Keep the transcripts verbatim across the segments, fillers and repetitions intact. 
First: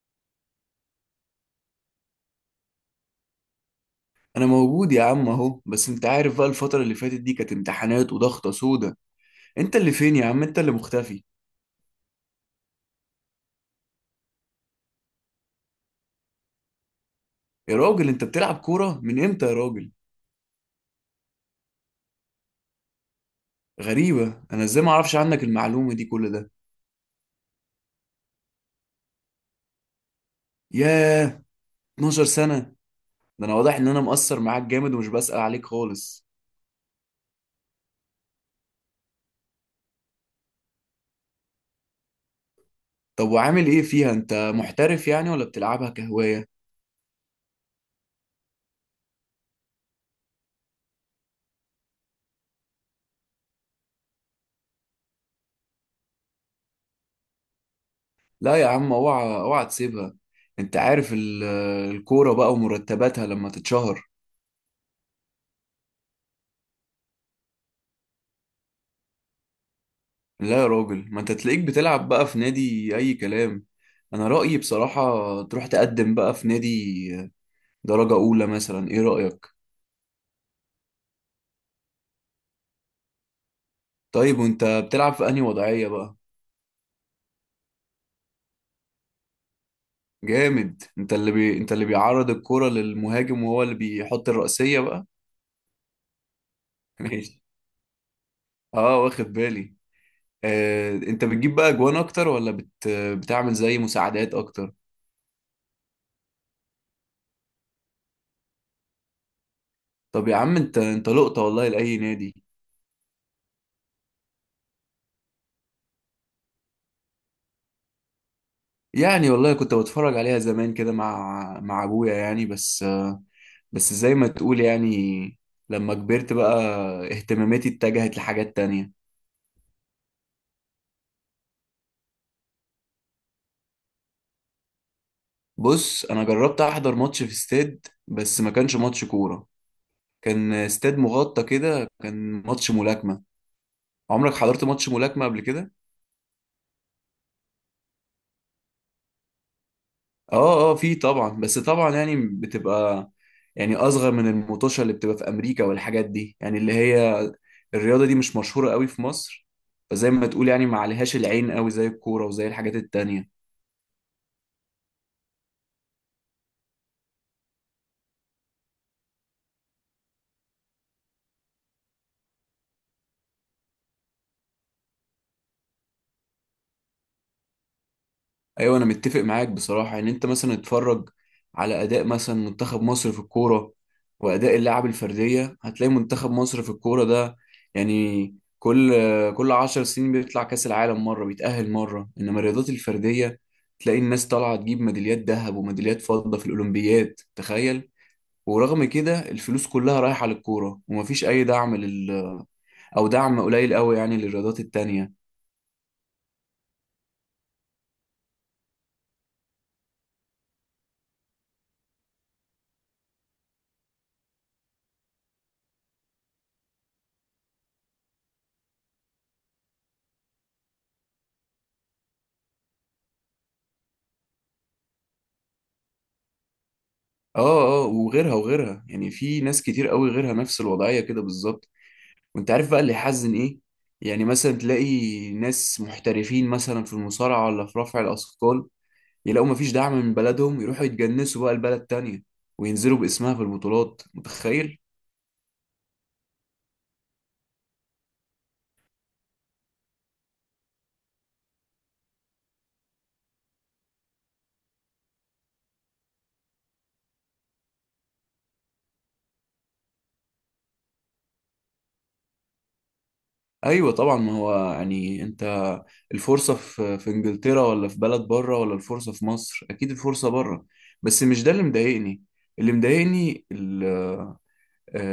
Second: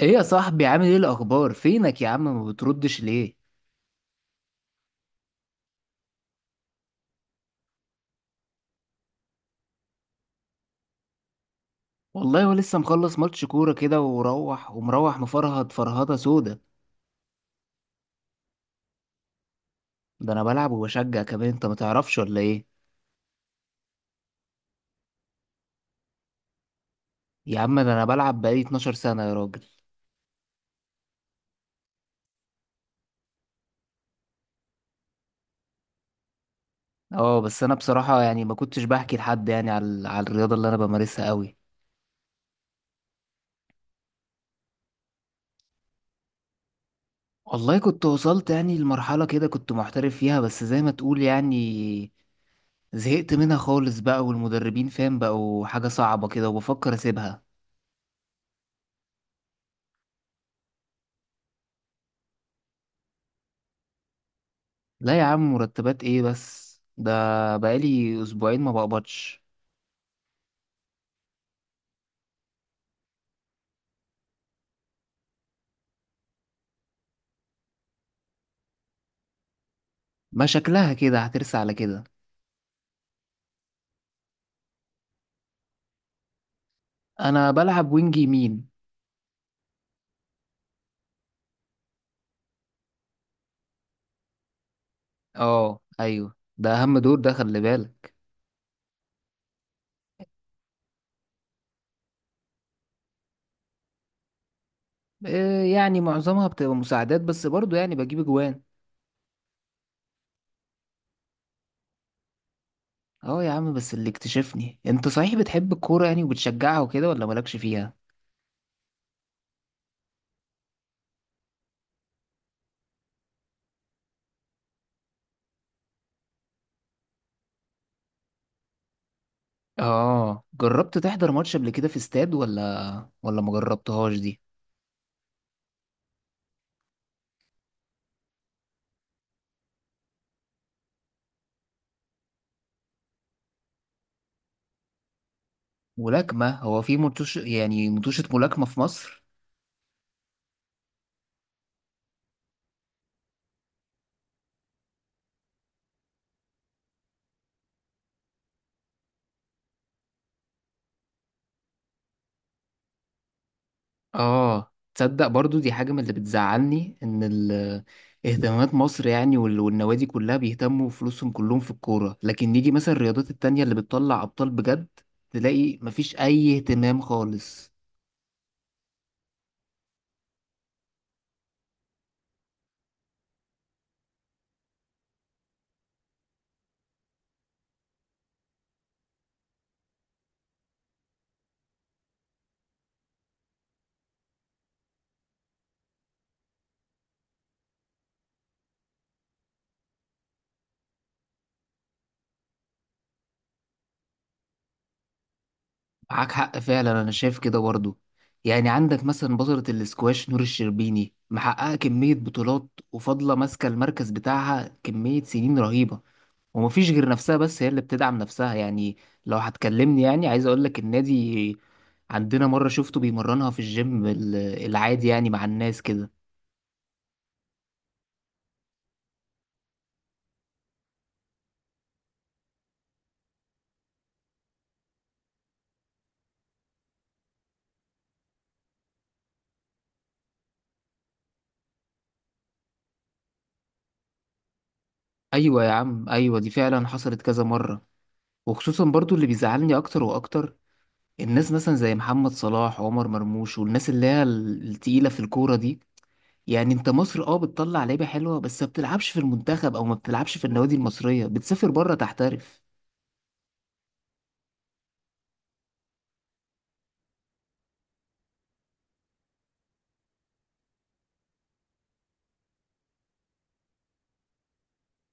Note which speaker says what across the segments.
Speaker 1: ايه يا صاحبي، عامل ايه؟ الاخبار؟ فينك يا عم؟ ما بتردش ليه؟
Speaker 2: انا موجود يا عم اهو، بس انت عارف بقى الفترة اللي فاتت دي كانت امتحانات وضغطة سودة. انت اللي فين يا عم؟ انت اللي مختفي.
Speaker 1: والله ولسه مخلص ماتش كوره كده وروح ومروح مفرهد فرهده سودا.
Speaker 2: يا راجل انت بتلعب كورة من امتى يا راجل؟
Speaker 1: ده انا بلعب وبشجع كمان، انت ما تعرفش ولا ايه؟
Speaker 2: غريبة، انا ازاي ما اعرفش عنك المعلومة دي كل ده؟
Speaker 1: يا عم ده انا بلعب بقالي اتناشر سنة سنه يا راجل.
Speaker 2: ياه، اتناشر سنة! ده انا واضح ان انا مقصر معاك جامد ومش بسأل عليك خالص.
Speaker 1: اه بس انا بصراحه يعني ما كنتش بحكي لحد يعني على على الرياضه اللي انا بمارسها قوي.
Speaker 2: طب وعامل ايه فيها؟ انت محترف يعني ولا بتلعبها كهواية؟
Speaker 1: والله كنت وصلت يعني لمرحله كده، كنت محترف فيها بس زي ما تقول يعني زهقت منها خالص بقى، والمدربين فاهم بقوا حاجه صعبه كده وبفكر اسيبها.
Speaker 2: لا يا عم، اوعى اوعى تسيبها. انت عارف ال- الكورة بقى ومرتباتها لما تتشهر.
Speaker 1: لا يا عم مرتبات ايه؟ بس ده بقالي اسبوعين ما بقبضش.
Speaker 2: لا يا راجل، ما انت تلاقيك بتلعب بقى في نادي اي كلام. انا رأيي بصراحة تروح تقدم بقى في نادي درجة اولى مثلا، ايه رأيك؟
Speaker 1: ما شكلها كده هترسى على كده.
Speaker 2: طيب وانت بتلعب في انهي وضعية بقى؟
Speaker 1: انا بلعب وينج يمين.
Speaker 2: جامد. انت اللي بي... انت اللي بيعرض الكرة للمهاجم وهو اللي بيحط الرأسية بقى.
Speaker 1: اه ايوه، ده اهم دور ده،
Speaker 2: ماشي.
Speaker 1: خلي بالك.
Speaker 2: اه، واخد بالي. آه... انت بتجيب بقى اجوان اكتر ولا بت... بتعمل زي مساعدات اكتر؟
Speaker 1: إيه يعني؟ معظمها بتبقى مساعدات بس برضو يعني بجيب اجوان.
Speaker 2: طب يا عم، انت انت لقطة والله لأي نادي.
Speaker 1: اه يا عم، بس اللي اكتشفني انت، صحيح بتحب الكورة يعني وبتشجعها وكده ولا مالكش فيها؟
Speaker 2: يعني والله كنت بتفرج عليها زمان كده مع مع ابويا يعني، بس. بس زي ما تقول يعني، لما كبرت بقى اهتماماتي اتجهت لحاجات تانية.
Speaker 1: اه، جربت تحضر ماتش قبل كده في استاد ولا ولا ما جربتهاش دي؟
Speaker 2: بص، انا جربت احضر ماتش في استاد بس ما كانش ماتش كورة. كان استاد مغطى كده، كان ماتش ملاكمة. عمرك حضرت ماتش ملاكمة قبل كده؟
Speaker 1: ملاكمة؟ هو في متوش يعني متوشة ملاكمة في مصر؟
Speaker 2: اه اه، في طبعا. بس طبعا يعني بتبقى يعني اصغر من المطوشة اللي بتبقى في امريكا والحاجات دي، يعني اللي هي الرياضة دي مش مشهورة قوي في مصر. فزي ما تقول يعني ما عليهاش العين قوي زي الكورة وزي الحاجات التانية.
Speaker 1: اه تصدق، برضو دي حاجة من اللي بتزعلني، ان ال- اهتمامات مصر يعني وال- والنوادي كلها بيهتموا فلوسهم كلهم في الكورة، لكن نيجي مثلا الرياضات التانية اللي بتطلع ابطال بجد، تلاقي مفيش اي اهتمام خالص.
Speaker 2: ايوه، انا متفق معاك بصراحه ان انت مثلا اتفرج على اداء مثلا منتخب مصر في الكوره، واداء اللاعب الفرديه. هتلاقي منتخب مصر في الكوره ده، يعني كل كل عشر سنين بيطلع كاس العالم مره، بيتاهل مره. انما الرياضات الفرديه، تلاقي الناس طالعه تجيب ميداليات ذهب وميداليات فضه في الاولمبياد، تخيل! ورغم كده الفلوس كلها رايحه للكوره ومفيش اي دعم لل- او دعم قليل قوي يعني للرياضات التانيه.
Speaker 1: معاك حق فعلا، انا شايف كده برضو. يعني عندك مثلا بطلة الاسكواش نور الشربيني، محققة كمية بطولات وفاضلة ماسكة المركز بتاعها كمية سنين رهيبة. ومفيش غير نفسها، بس هي اللي بتدعم نفسها يعني. لو هتكلمني يعني عايز اقول لك، النادي عندنا مرة شفته بيمرنها في الجيم ال- العادي يعني مع الناس كده.
Speaker 2: اه اه، وغيرها وغيرها، يعني في ناس كتير قوي غيرها نفس الوضعية كده بالظبط. وانت عارف بقى اللي يحزن ايه؟ يعني مثلا تلاقي ناس محترفين مثلا في المصارعة ولا في رفع الأثقال، يلاقوا مفيش دعم من بلدهم يروحوا يتجنسوا بقى لبلد تانية وينزلوا باسمها في البطولات، متخيل؟
Speaker 1: ايوه يا عم، ايوه دي فعلا حصلت كذا مرة. وخصوصا برضو اللي بيزعلني اكتر واكتر، الناس مثلا زي محمد صلاح وعمر مرموش، والناس اللي هي ال- التقيلة في الكورة دي. يعني انت مصر اه بتطلع لعيبة حلوة بس ما بتلعبش في المنتخب، او ما بتلعبش في النوادي المصرية، بتسافر بره تحترف.
Speaker 2: ايوه طبعا، ما هو يعني انت الفرصة في في انجلترا ولا في بلد بره ولا الفرصة في مصر، اكيد الفرصة بره. بس مش ده اللي مضايقني. اللي مضايقني، آه،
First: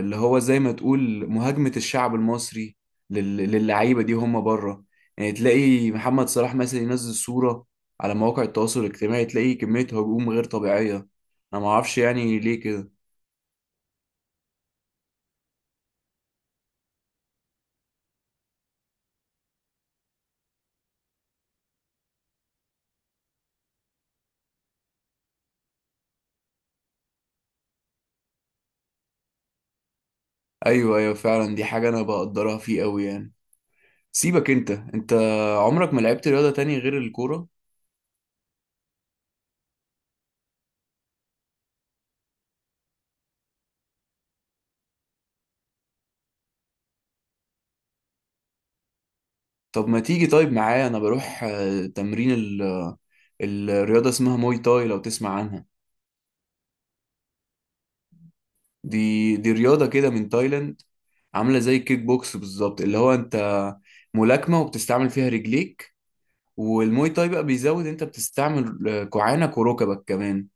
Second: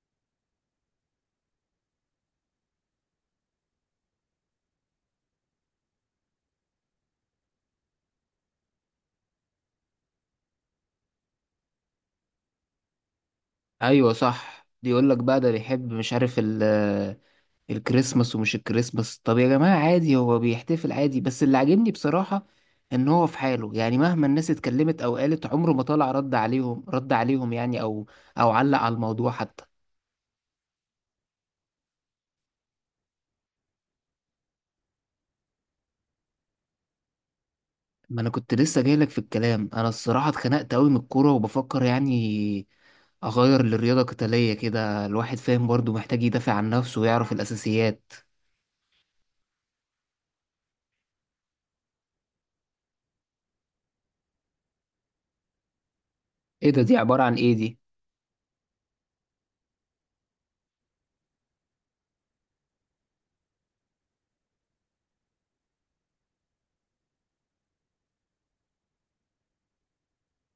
Speaker 2: اللي هو زي ما تقول مهاجمة الشعب المصري لل- للعيبة دي هم بره. يعني تلاقي محمد صلاح مثلا ينزل صورة على مواقع التواصل الاجتماعي، تلاقي كمية هجوم غير طبيعية. انا ما اعرفش يعني ليه كده.
Speaker 1: ايوه صح، بيقول لك بقى ده بيحب، مش عارف ال الكريسماس ومش الكريسماس. طب يا جماعة عادي، هو بيحتفل عادي. بس اللي عاجبني بصراحة ان هو في حاله يعني، مهما الناس اتكلمت او قالت عمره ما طلع رد عليهم رد عليهم يعني، او او علق على الموضوع حتى.
Speaker 2: ايوه ايوه، فعلا دي حاجة انا بقدرها فيه قوي يعني. سيبك انت. انت عمرك ما لعبت رياضة تاني غير الكورة؟
Speaker 1: ما انا كنت لسه جايلك في الكلام، انا الصراحة اتخنقت قوي من الكورة وبفكر يعني اغير لرياضة قتالية كده، الواحد فاهم برضو محتاج يدافع عن نفسه ويعرف الاساسيات.
Speaker 2: طب ما تيجي طيب معايا، انا بروح آه، تمرين ال- الرياضة اسمها موي تاي، لو تسمع عنها.
Speaker 1: ايه ده؟ دي عبارة عن ايه دي؟
Speaker 2: دي دي رياضة كده من تايلاند، عاملة زي الكيك بوكس بالظبط، اللي هو انت ملاكمة وبتستعمل فيها رجليك. والموي تاي بقى بيزود، انت بتستعمل آه، كوعانك وركبك كمان.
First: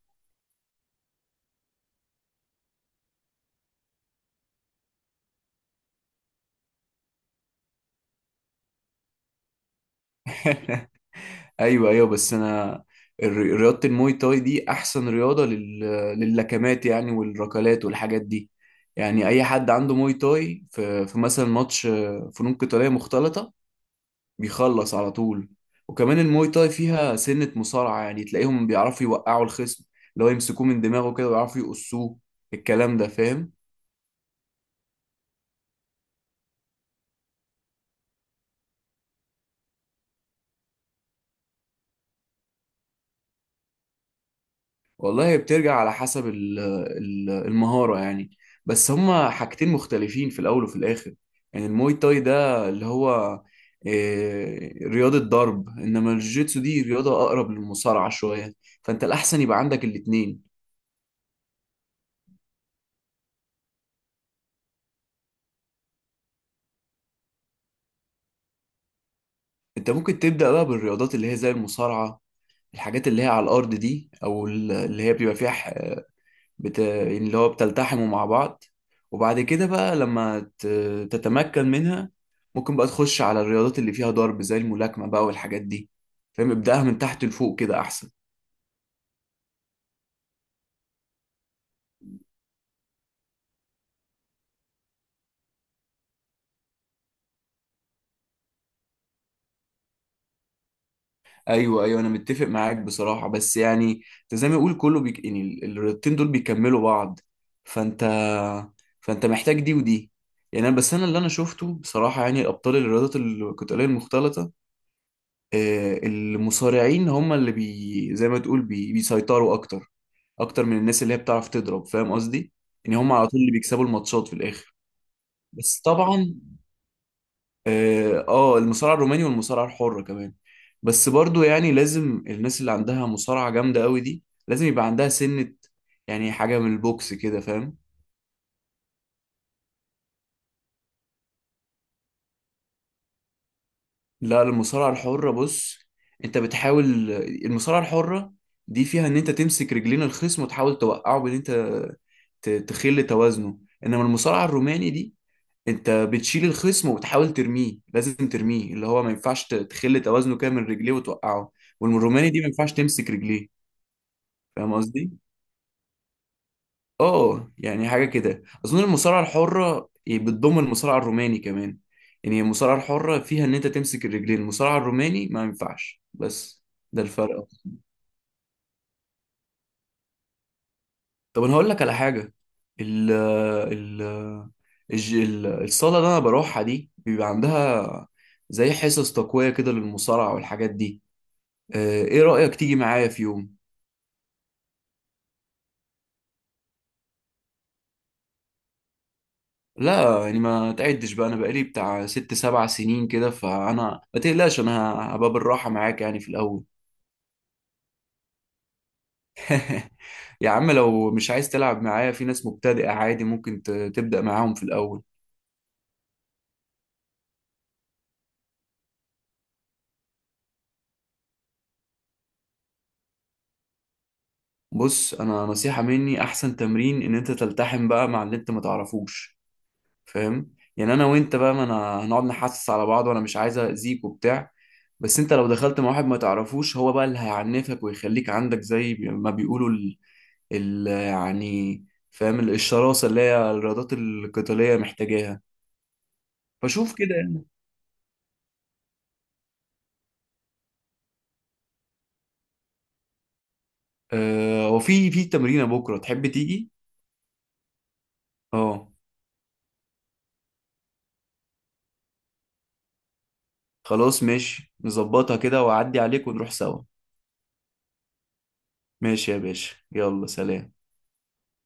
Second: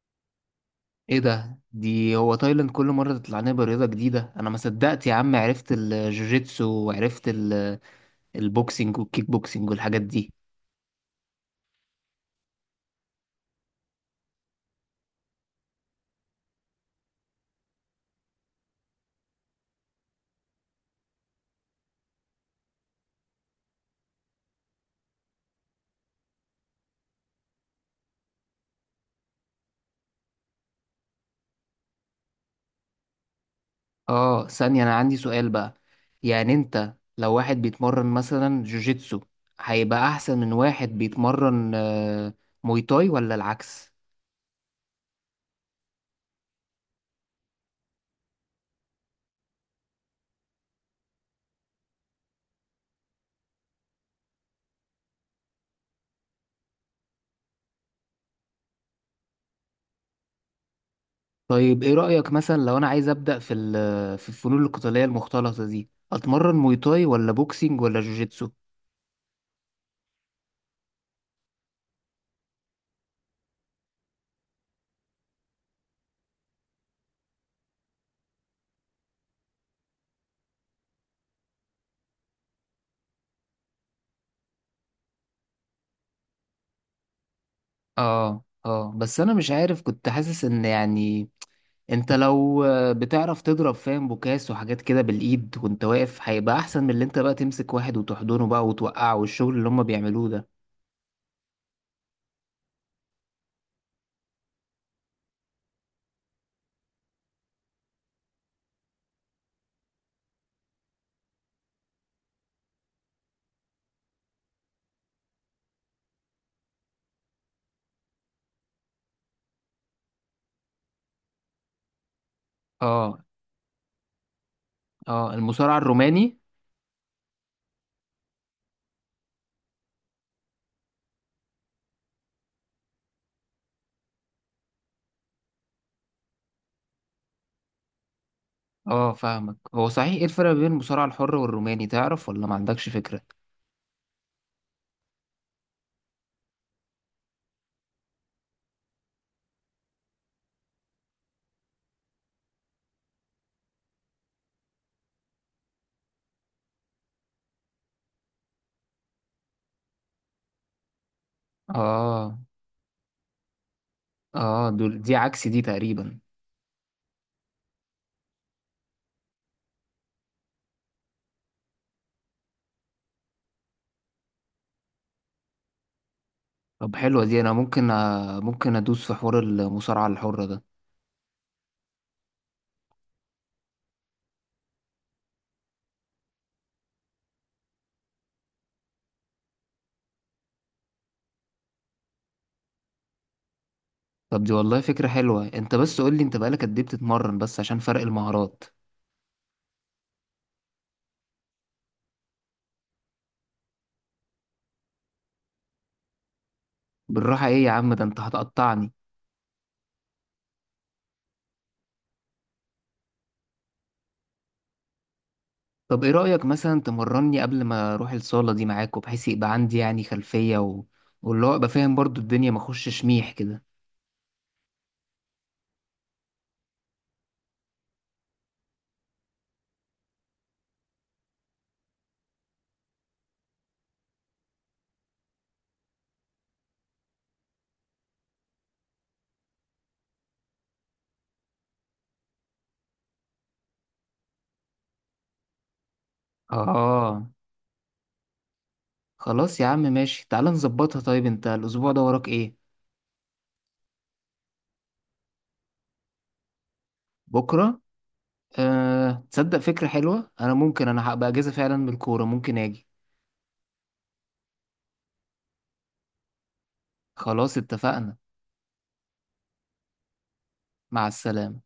Speaker 1: ايه ده؟ دي هو تايلاند كل مرة تطلع لنا برياضة جديدة، انا ما صدقت يا عم، عرفت الجوجيتسو وعرفت ال- البوكسينج والكيك بوكسينج والحاجات دي.
Speaker 2: ايوه ايوه، بس انا الر- رياضة الموي تاي دي احسن رياضة لل... لللكمات يعني والركلات والحاجات دي. يعني اي حد عنده موي تاي في, في مثلا ماتش آه، فنون قتالية مختلطة، بيخلص على طول. وكمان الموي تاي فيها سنة مصارعة، يعني تلاقيهم بيعرفوا يوقعوا الخصم، اللي هو يمسكوه من دماغه كده ويعرفوا يقصوه. الكلام ده فاهم؟
Speaker 1: اه، ثانية، انا عندي سؤال بقى. يعني انت لو واحد بيتمرن مثلا جوجيتسو، هيبقى احسن من واحد بيتمرن آه، موي تاي، ولا العكس؟
Speaker 2: والله هي بترجع على حسب ال- ال- المهارة يعني. بس هما حاجتين مختلفين في الأول وفي الآخر. يعني الموي تاي ده اللي هو إيه، رياضة ضرب، إنما الجوجيتسو دي رياضة أقرب للمصارعة شوية. فأنت الأحسن يبقى عندك الاتنين.
Speaker 1: طيب ايه رأيك مثلا لو انا عايز ابدأ في ال- في الفنون القتالية المختلطة دي، اتمرن موي تاي ولا بوكسينج ولا جوجيتسو؟
Speaker 2: أنت ممكن تبدأ بقى بالرياضات اللي هي زي المصارعة، الحاجات اللي هي على الارض دي، او ال- اللي هي بيبقى فيها ح- بت... يعني اللي هو بتلتحموا مع بعض. وبعد كده بقى لما ت... تتمكن منها، ممكن بقى تخش على الرياضات اللي فيها ضرب زي الملاكمة بقى والحاجات دي. فاهم، ابدأها من تحت لفوق كده احسن.
Speaker 1: اه اه، بس انا مش عارف، كنت حاسس ان يعني انت لو آه، بتعرف تضرب، فاهم، بوكاس وحاجات كده بالايد وانت واقف، هيبقى احسن من اللي انت بقى تمسك واحد وتحضنه بقى وتوقعه، والشغل اللي هم بيعملوه ده.
Speaker 2: ايوه ايوه، انا متفق معاك بصراحة، بس يعني انت زي ما يقول كله بيك... يعني ال- الرياضتين دول بيكملوا بعض. فانت فانت محتاج دي ودي. يعني انا بس انا اللي انا شفته بصراحة، يعني الابطال الرياضات القتالية المختلطة آه، المصارعين هم اللي بي زي ما تقول بي بيسيطروا اكتر، اكتر من الناس اللي هي بتعرف تضرب. فاهم قصدي؟ يعني هم
Speaker 1: اه
Speaker 2: على طول اللي بيكسبوا الماتشات في الاخر.
Speaker 1: اه، المصارع
Speaker 2: بس طبعا،
Speaker 1: الروماني.
Speaker 2: اه، آه، المصارعه الروماني والمصارعه الحره كمان. بس برضو يعني لازم الناس اللي عندها مصارعه جامده قوي دي لازم يبقى عندها سنه، يعني حاجه من البوكس كده، فاهم.
Speaker 1: اه فاهمك. هو صحيح ايه الفرق بين المصارع الحر والروماني؟ تعرف ولا ما عندكش فكرة؟
Speaker 2: لا، المصارعة الحرة بص، انت بتحاول. المصارعة الحرة دي فيها ان انت تمسك رجلين الخصم وتحاول توقعه بان انت ت- تخل توازنه. انما المصارعة الروماني دي، انت بتشيل الخصم وبتحاول ترميه، لازم ترميه، اللي هو ما ينفعش ت- تخل توازنه كده من رجليه وتوقعه. والروماني
Speaker 1: اه
Speaker 2: دي ما ينفعش تمسك رجليه.
Speaker 1: اه،
Speaker 2: فاهم
Speaker 1: دول
Speaker 2: قصدي؟
Speaker 1: دي عكس دي تقريبا.
Speaker 2: اه، يعني حاجة كده. أظن المصارعة الحرة بتضم المصارعة الروماني كمان، يعني المصارعة الحرة فيها إن أنت تمسك الرجلين، المصارعة الروماني ما ينفعش. بس
Speaker 1: طب
Speaker 2: ده
Speaker 1: حلوة دي،
Speaker 2: الفرق.
Speaker 1: انا ممكن آه، ممكن ادوس في حوار المصارعة الحرة ده.
Speaker 2: طب أنا هقول لك على حاجة. ال ال الج- ال- الصالة اللي أنا بروحها دي بيبقى عندها زي حصص تقوية كده للمصارعة والحاجات دي. آه، إيه رأيك تيجي معايا في يوم؟
Speaker 1: طب دي والله فكرة حلوة، انت بس قول لي انت بقالك قد ايه بتتمرن، بس عشان فرق المهارات.
Speaker 2: لا يعني ما تعدش بقى، أنا بقالي بتاع ست سبع سنين كده، فأنا ما تقلقش، أنا هبقى بالراحة معاك يعني في الأول.
Speaker 1: بالراحة ايه يا عم؟ ده انت هتقطعني.
Speaker 2: يا عم لو مش عايز تلعب معايا، في ناس مبتدئة عادي، ممكن ت- تبدأ معاهم في الأول.
Speaker 1: طب ايه رأيك مثلا تمرني قبل ما اروح الصالة دي معاك، وبحيث يبقى عندي يعني خلفية و... واللي هو ابقى فاهم برضو الدنيا، ما اخشش ميح كده.
Speaker 2: بص، أنا نصيحة مني، أحسن تمرين إن أنت تلتحم بقى مع اللي أنت ما تعرفوش. فاهم يعني أنا وأنت بقى، ما أنا هنقعد نحسس على بعض وأنا مش عايز أذيك وبتاع. بس أنت لو دخلت مع واحد ما تعرفوش هو بقى اللي هيعنفك ويخليك عندك زي بي- ما بيقولوا ال... ال... يعني، فاهم، ال- الشراسة اللي هي الرياضات القتالية محتاجاها. فشوف كده
Speaker 1: اه
Speaker 2: يعني.
Speaker 1: خلاص يا عم، ماشي، تعال نظبطها. طيب انت الاسبوع ده وراك ايه؟
Speaker 2: أه، وفي في تمرينة بكرة تحب تيجي؟
Speaker 1: بكرة؟
Speaker 2: اه،
Speaker 1: أه... تصدق فكرة حلوة، انا ممكن، انا هبقى اجازة فعلا من الكورة، ممكن اجي.
Speaker 2: خلاص ماشي، نظبطها كده وأعدي عليك ونروح سوا.
Speaker 1: خلاص اتفقنا.
Speaker 2: ماشي يا باشا، يلا سلام.
Speaker 1: مع السلامة.